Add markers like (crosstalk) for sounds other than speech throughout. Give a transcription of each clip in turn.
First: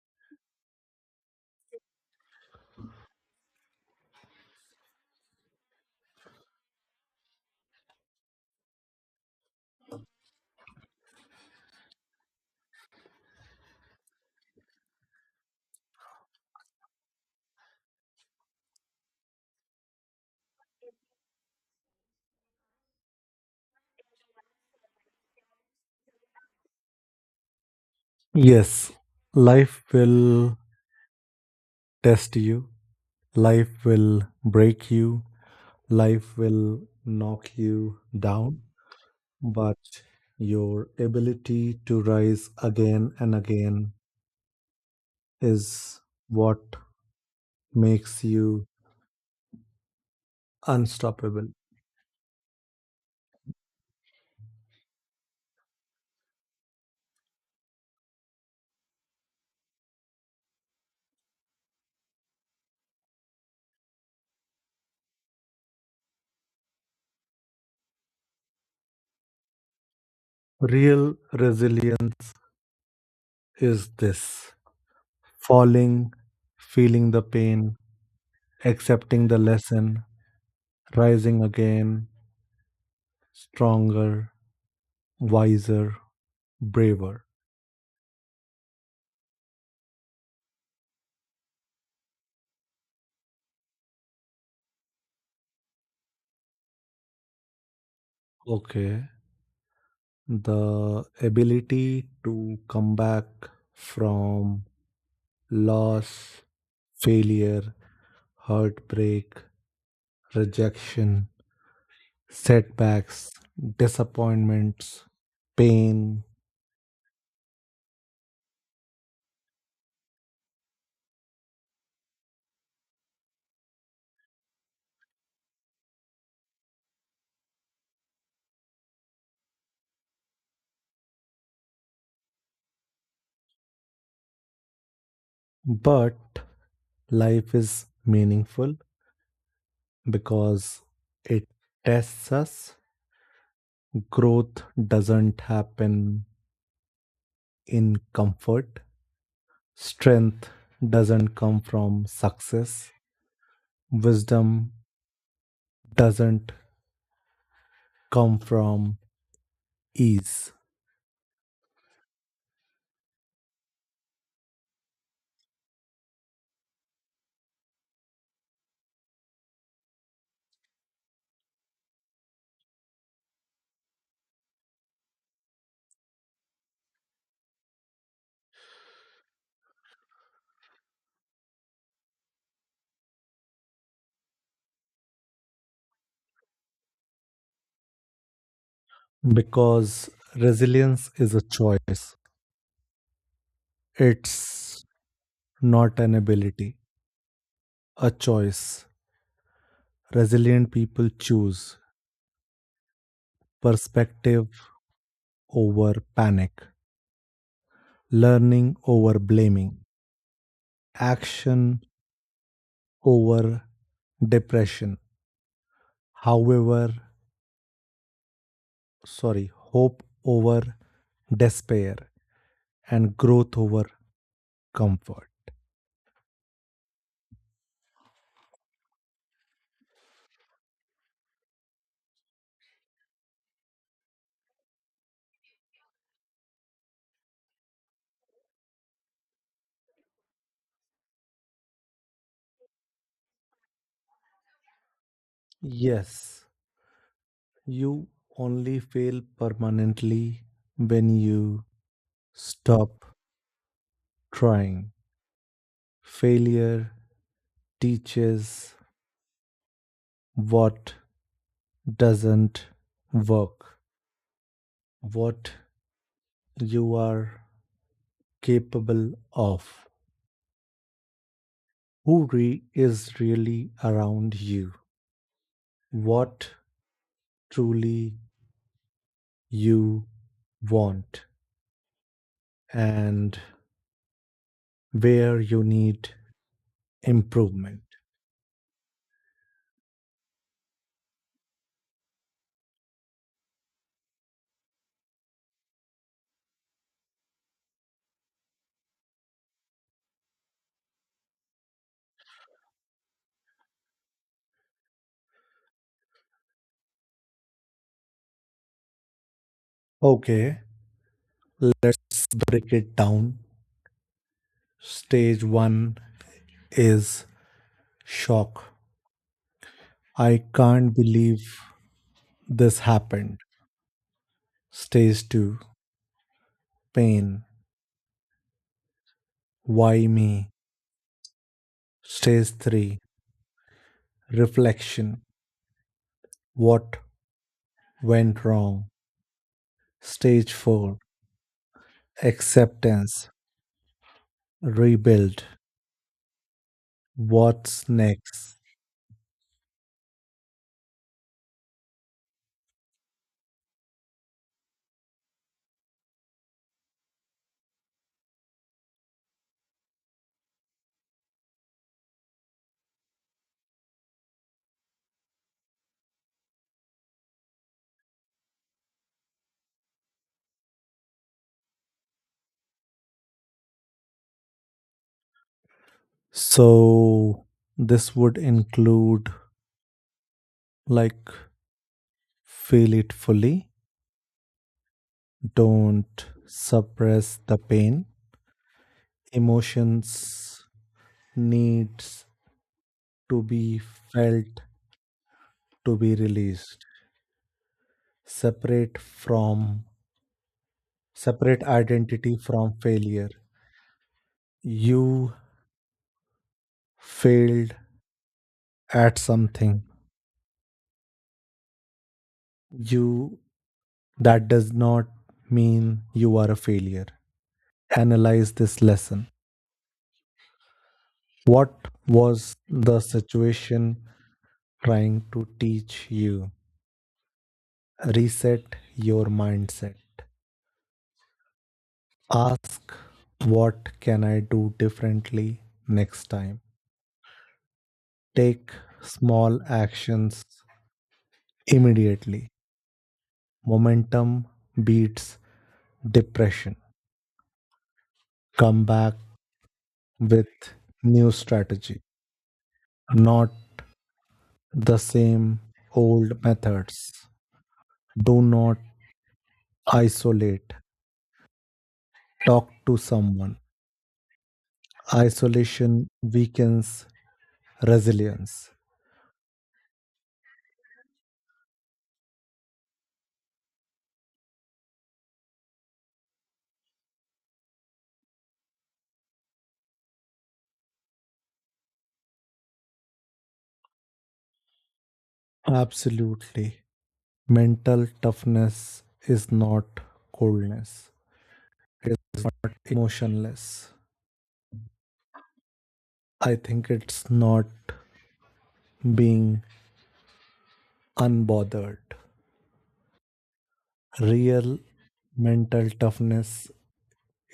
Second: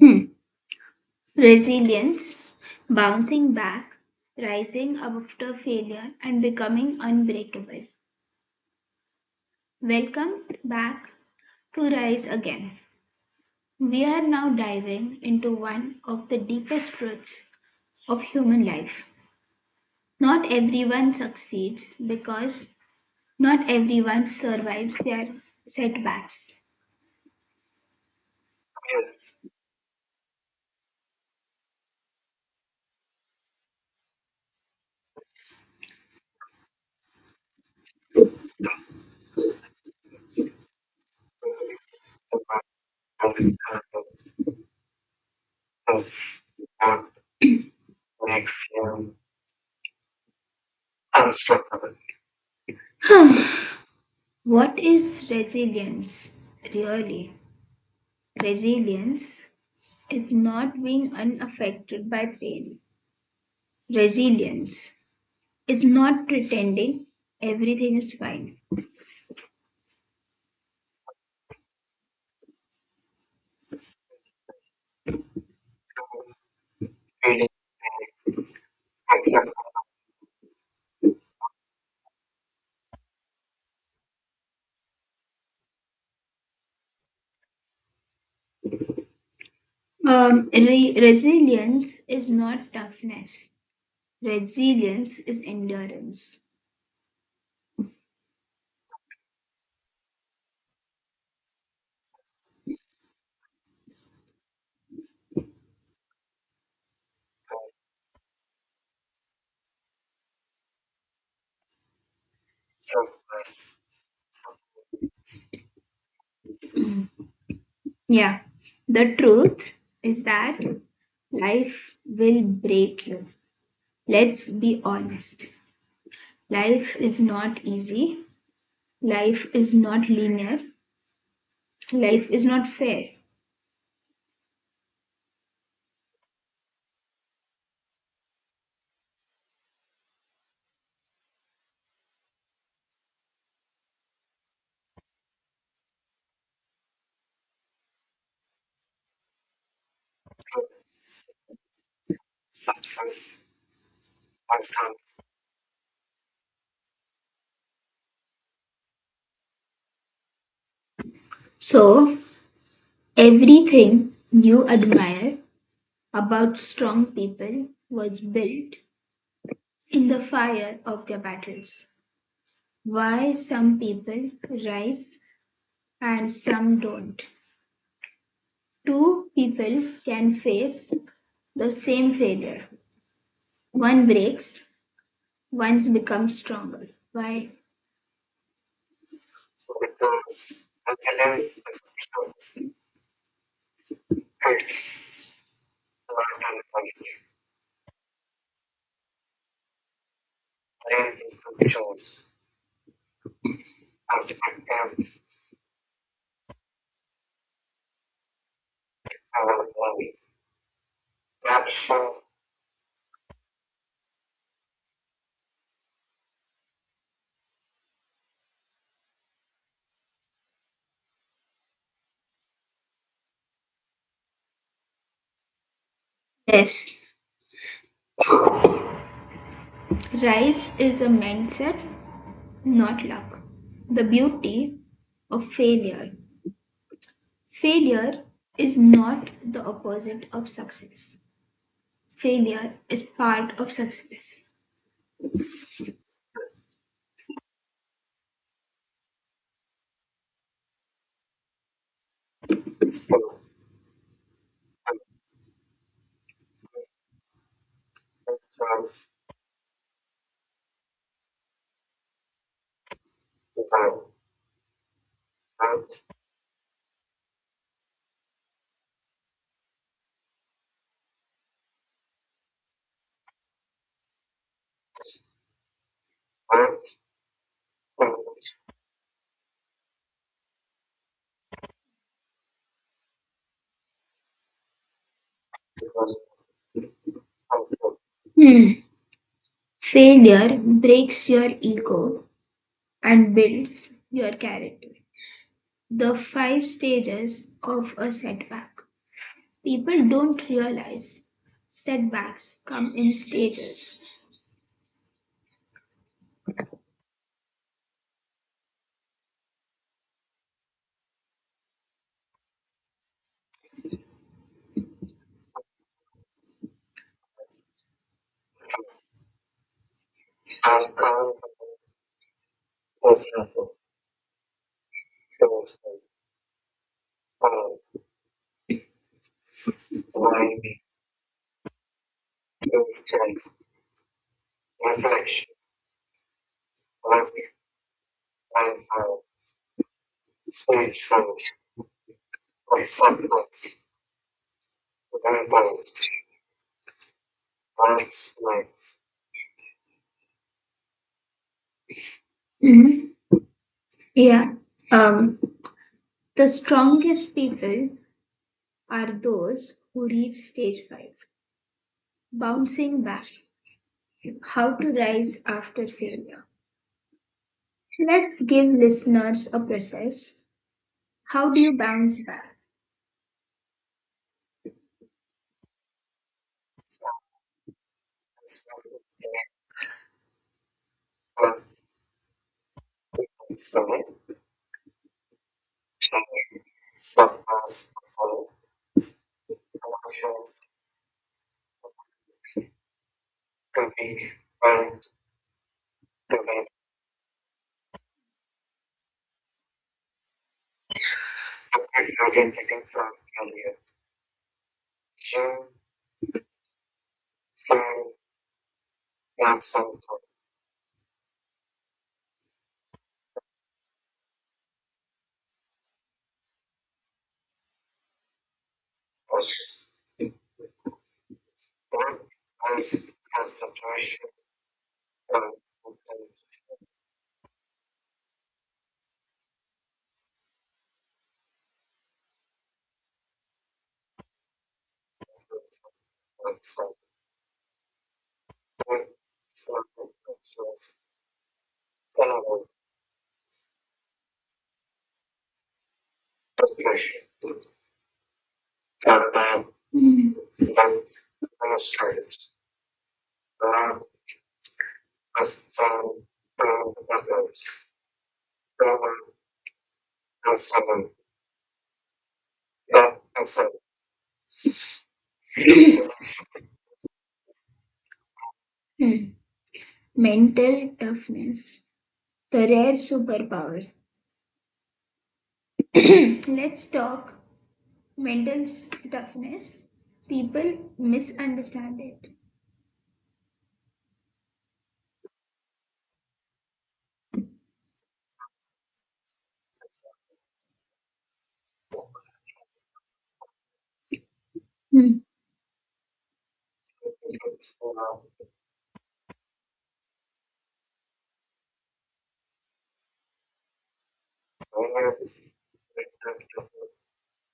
Hmm. Resilience, bouncing back, rising after failure, and becoming unbreakable. Welcome back to Rise Again. We are now diving into one of the deepest truths of human life. Not everyone succeeds because not everyone survives their setbacks. Yes, life will test you, life will break you, life will knock you down, but your ability to rise again and again (sighs) is what makes you Makes him unstoppable. unstoppable. What is resilience really? Resilience is not being unaffected by pain. Resilience is not pretending everything is fine. Real resilience is this falling, feeling the Really, pain, accepting the accept. lesson, rising again, stronger, wiser, braver. Resilience is not toughness. Resilience is endurance. Okay. The ability to come back from loss, failure, heartbreak, rejection, So, setbacks, disappointments, pain. yeah. The truth is that life will break you. Let's be honest. Life is not easy. Life is not linear, life is not fair. But life is meaningful because it tests us. Growth doesn't happen in comfort, strength doesn't come from success, wisdom doesn't come from ease So, everything you admire about strong people was built in the fire of their battles. Why some people rise and some don't. Two people can face the same failure. One breaks, one becomes stronger. Why? because resilience is a choice. It's not an ability, a choice. Resilient people Branding choose controls perspective perspective over panic, learning over around blaming, money. action over depression. However, sorry, hope over despair, and growth over comfort. Yes. Rise is a mindset, not luck. The beauty of failure. Failure is not the opposite of success. Failure is part of success. Yes, you only fail permanently when you stop trying. Failure teaches what doesn't work, what you are capable of, who is really around you, what truly you want, and where you need improvement. Hmm. Failure breaks your ego and builds your character. The five stages of a setback. People don't realize setbacks come in stages. Okay, let's break it down. Stage one is shock. I I can't found believe this happened. myself Stage to two, pain. stand, Why me? mind, Stage three, insight, reflection. reflection, What work, went and wrong? Stage four, spiritual acceptance. acceptance, Rebuild. rebels, What's arts, next? life. Mhm. Yeah. Um, the strongest people are those who reach stage five, bouncing back. How to rise after failure. So, let's give listeners a process. How do you bounce back? So, this would include like feel it fully, don't suppress the pain, emotions needs to be felt to be released, separate from separate identity from failure. You failed at something. You that does not mean you are a failure. Analyze this lesson. What was the situation trying to teach you? Reset your mindset. Ask what can I do differently next time. Take small actions immediately. Momentum beats depression. Come back with new strategy, not the same old methods. Do not isolate. Mhm. Talk to someone. Isolation weakens resilience. Hmm. Mental toughness, the rare superpower. (clears throat) Let's talk mental toughness. People misunderstand it. Absolutely. Mental toughness is not coldness, it's emotionless. Hmm. I think it's not being unbothered. Real mental toughness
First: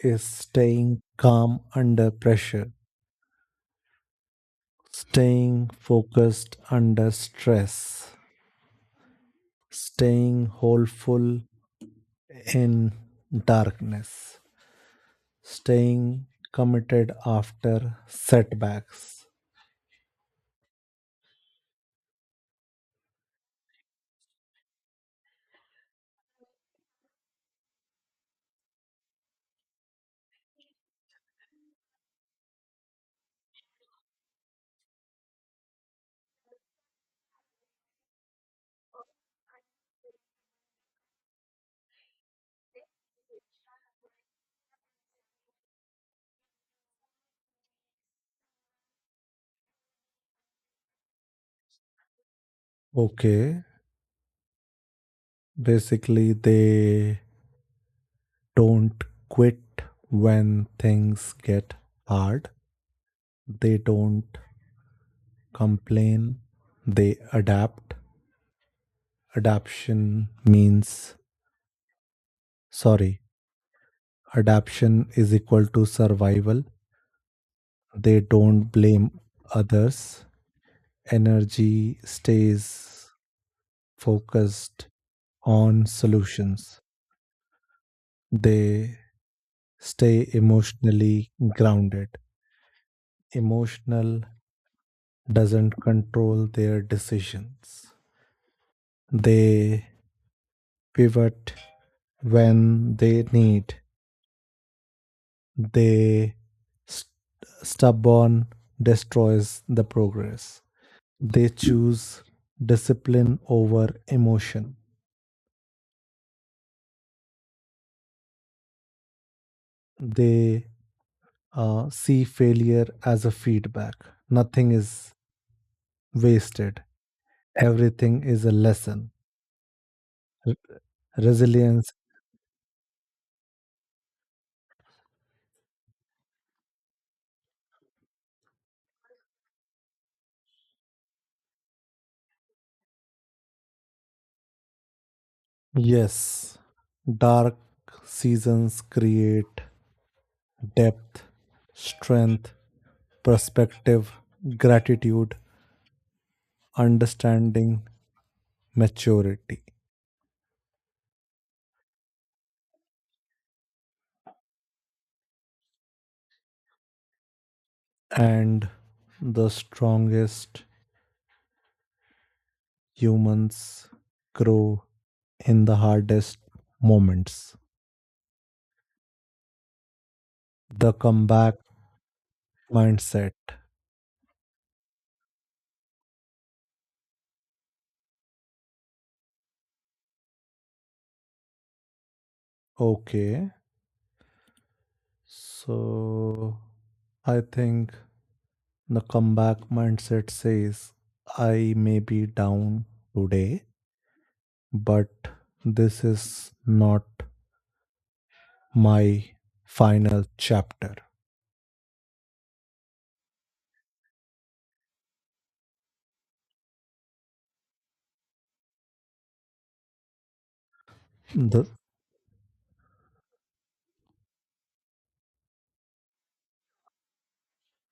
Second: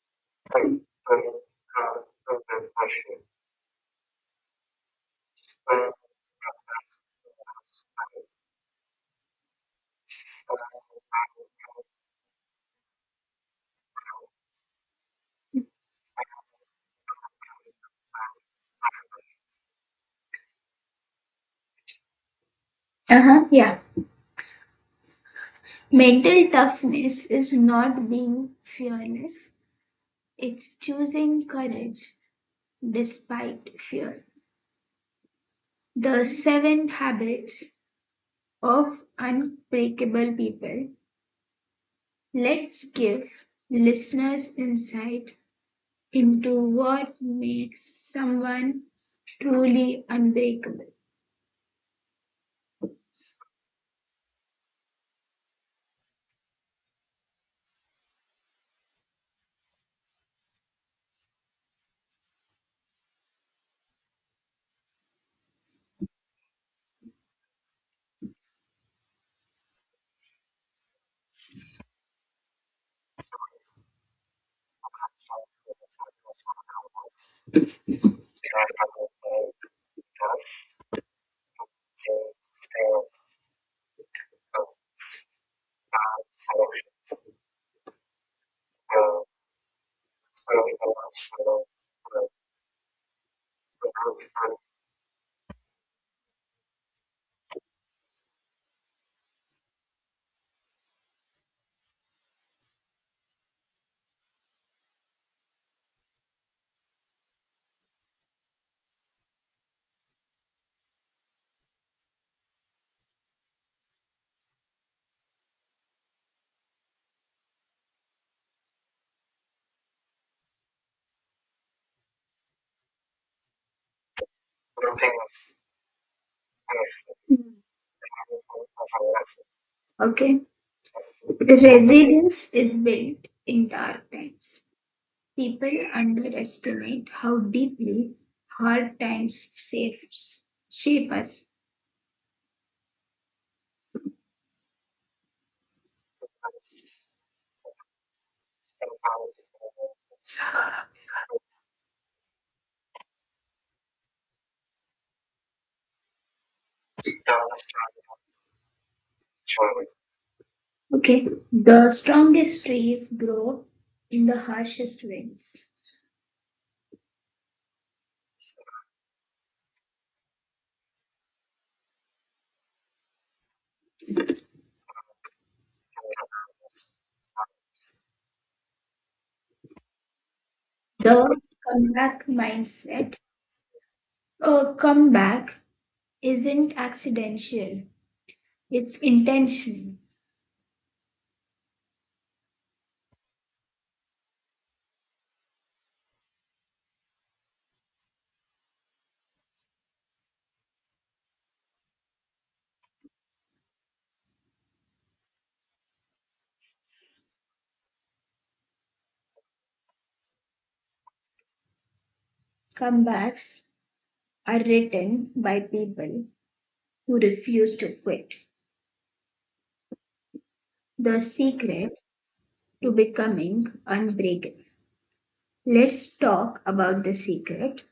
is staying calm under pressure, staying focused under stress, staying hopeful in darkness, staying committed after setbacks. Uh-huh, yeah. Mental toughness is not being fearless, it's choosing courage despite fear. The seven habits of unbreakable people. Let's give listeners insight into what makes someone truly unbreakable. Okay, basically, they don't quit when things get hard, they don't complain, they adapt. Adaptation means, sorry, Adaptation is equal to survival. They don't blame others. Energy stays focused on solutions. They stay emotionally grounded. Emotional doesn't control their decisions. They pivot when they need they st- stubborn destroys the progress. They choose discipline over emotion. They see failure as a feedback. Nothing is wasted, everything is a lesson. Hmm. Okay. Re- resilience. Resilience is built in dark times. People underestimate how deeply hard times shape us. Yes, dark seasons create depth, strength, perspective, gratitude, understanding, maturity, Sure. Okay. The strongest trees grow in the harshest winds. and the strongest humans grow in the hardest moments. The The comeback comeback mindset. mindset. A comeback isn't accidental, it's intentional. Okay, so I think the comeback mindset says I may be down today, but this is not my final chapter. Comebacks are written by people who refuse to quit. The The secret to becoming unbreakable. Let's talk about the secret.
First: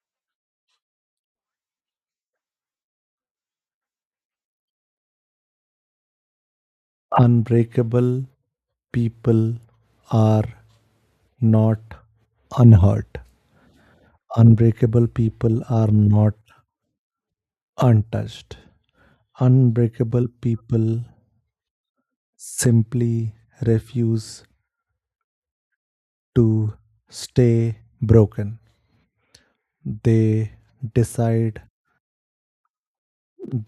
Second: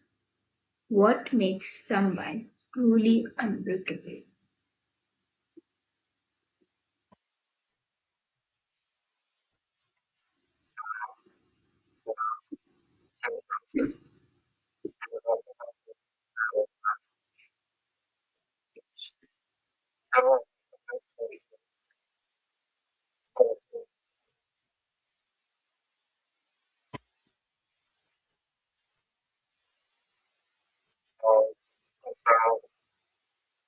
What makes someone truly unbreakable? unbreakable people are not unhurt. Unbreakable people are not untouched. Unbreakable people simply refuse to stay broken. They decide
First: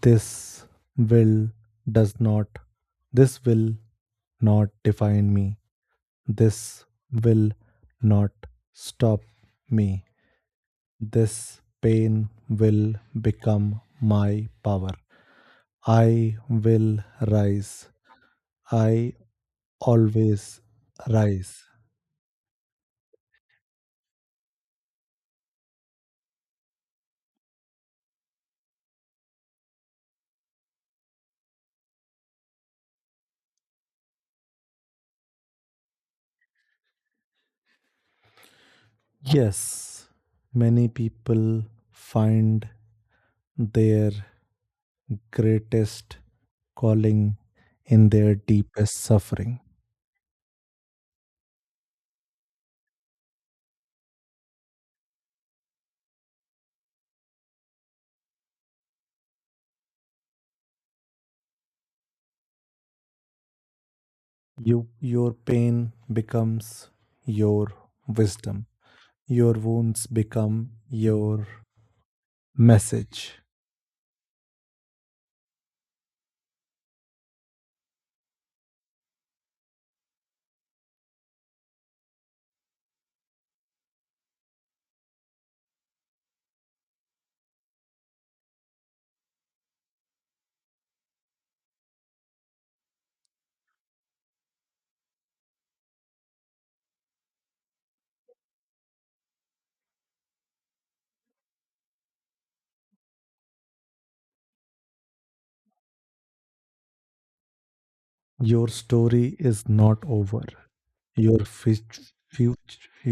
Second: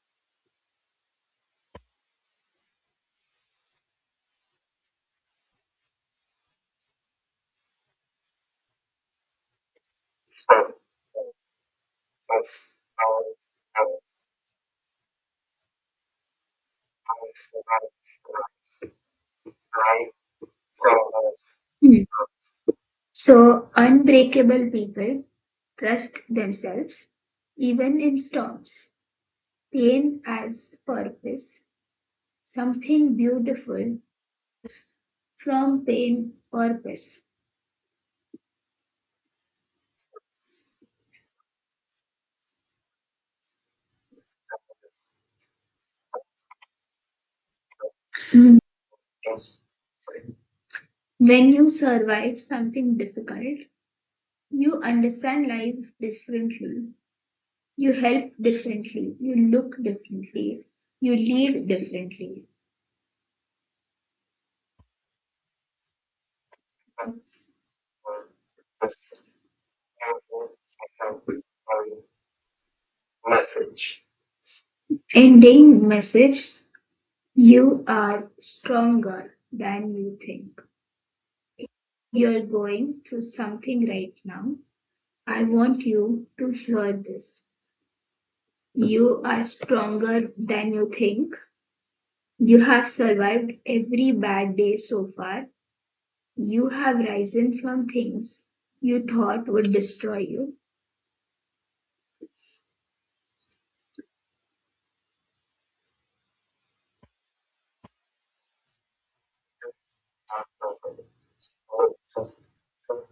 this will does not, this will not define me. This will not stop me. This pain will become my power. I will rise. I always rise. Hmm. So, unbreakable people trust themselves even in storms. Pain as purpose, something beautiful from pain, purpose. Yes, many people find their greatest calling in their Hmm. deepest suffering. When you survive something difficult, you understand life differently. You help differently, you look differently, you lead differently. Your pain becomes your wisdom. Your wounds become your message. Ending message. You are stronger than you think. You're going through something right now. I want you to hear this. You are stronger than you think. You have survived every bad day so far. You have risen from things you thought would destroy you. Your story is not over. Your future,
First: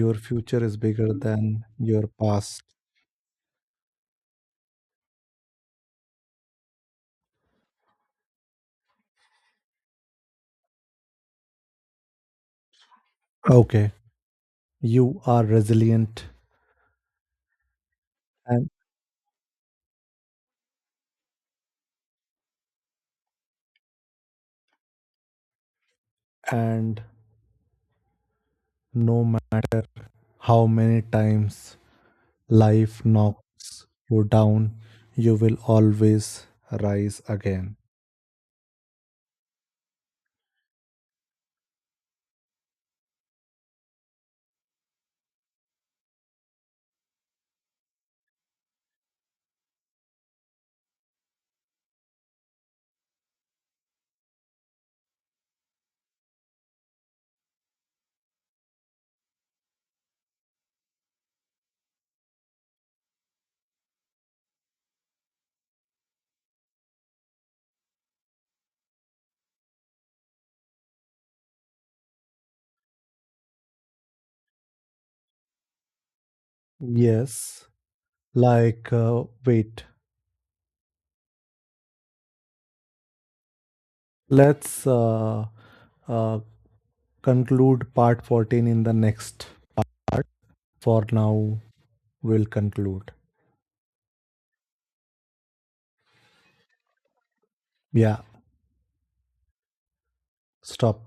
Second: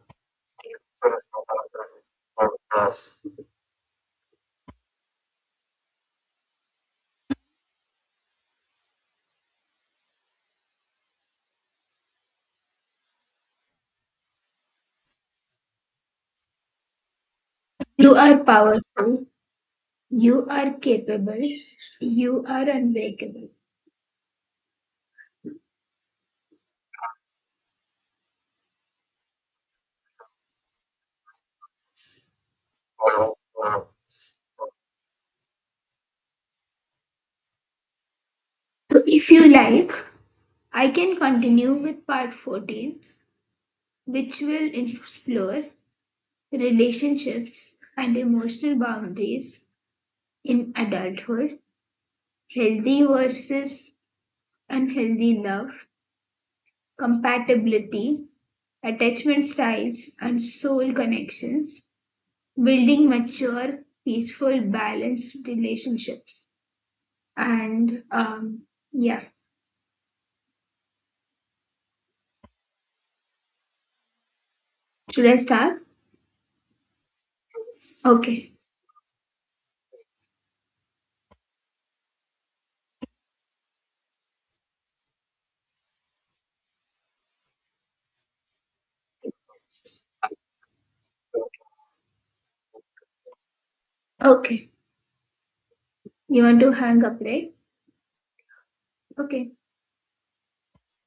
your future is bigger than your past. Okay, you are resilient, You are and powerful. You are capable. You are unbreakable. and no matter how many times life knocks you down, you will always rise again. So, if you like, I can continue with part 14, which will explore relationships and emotional boundaries in adulthood, healthy versus unhealthy love, compatibility, attachment styles, and soul connections, building mature, peaceful, balanced relationships. And yeah, should I start? Yes, Okay, like wait, let's uh, conclude part 14 in the next. For now, we'll conclude. okay. You want to hang up, right? Yeah. Okay. Stop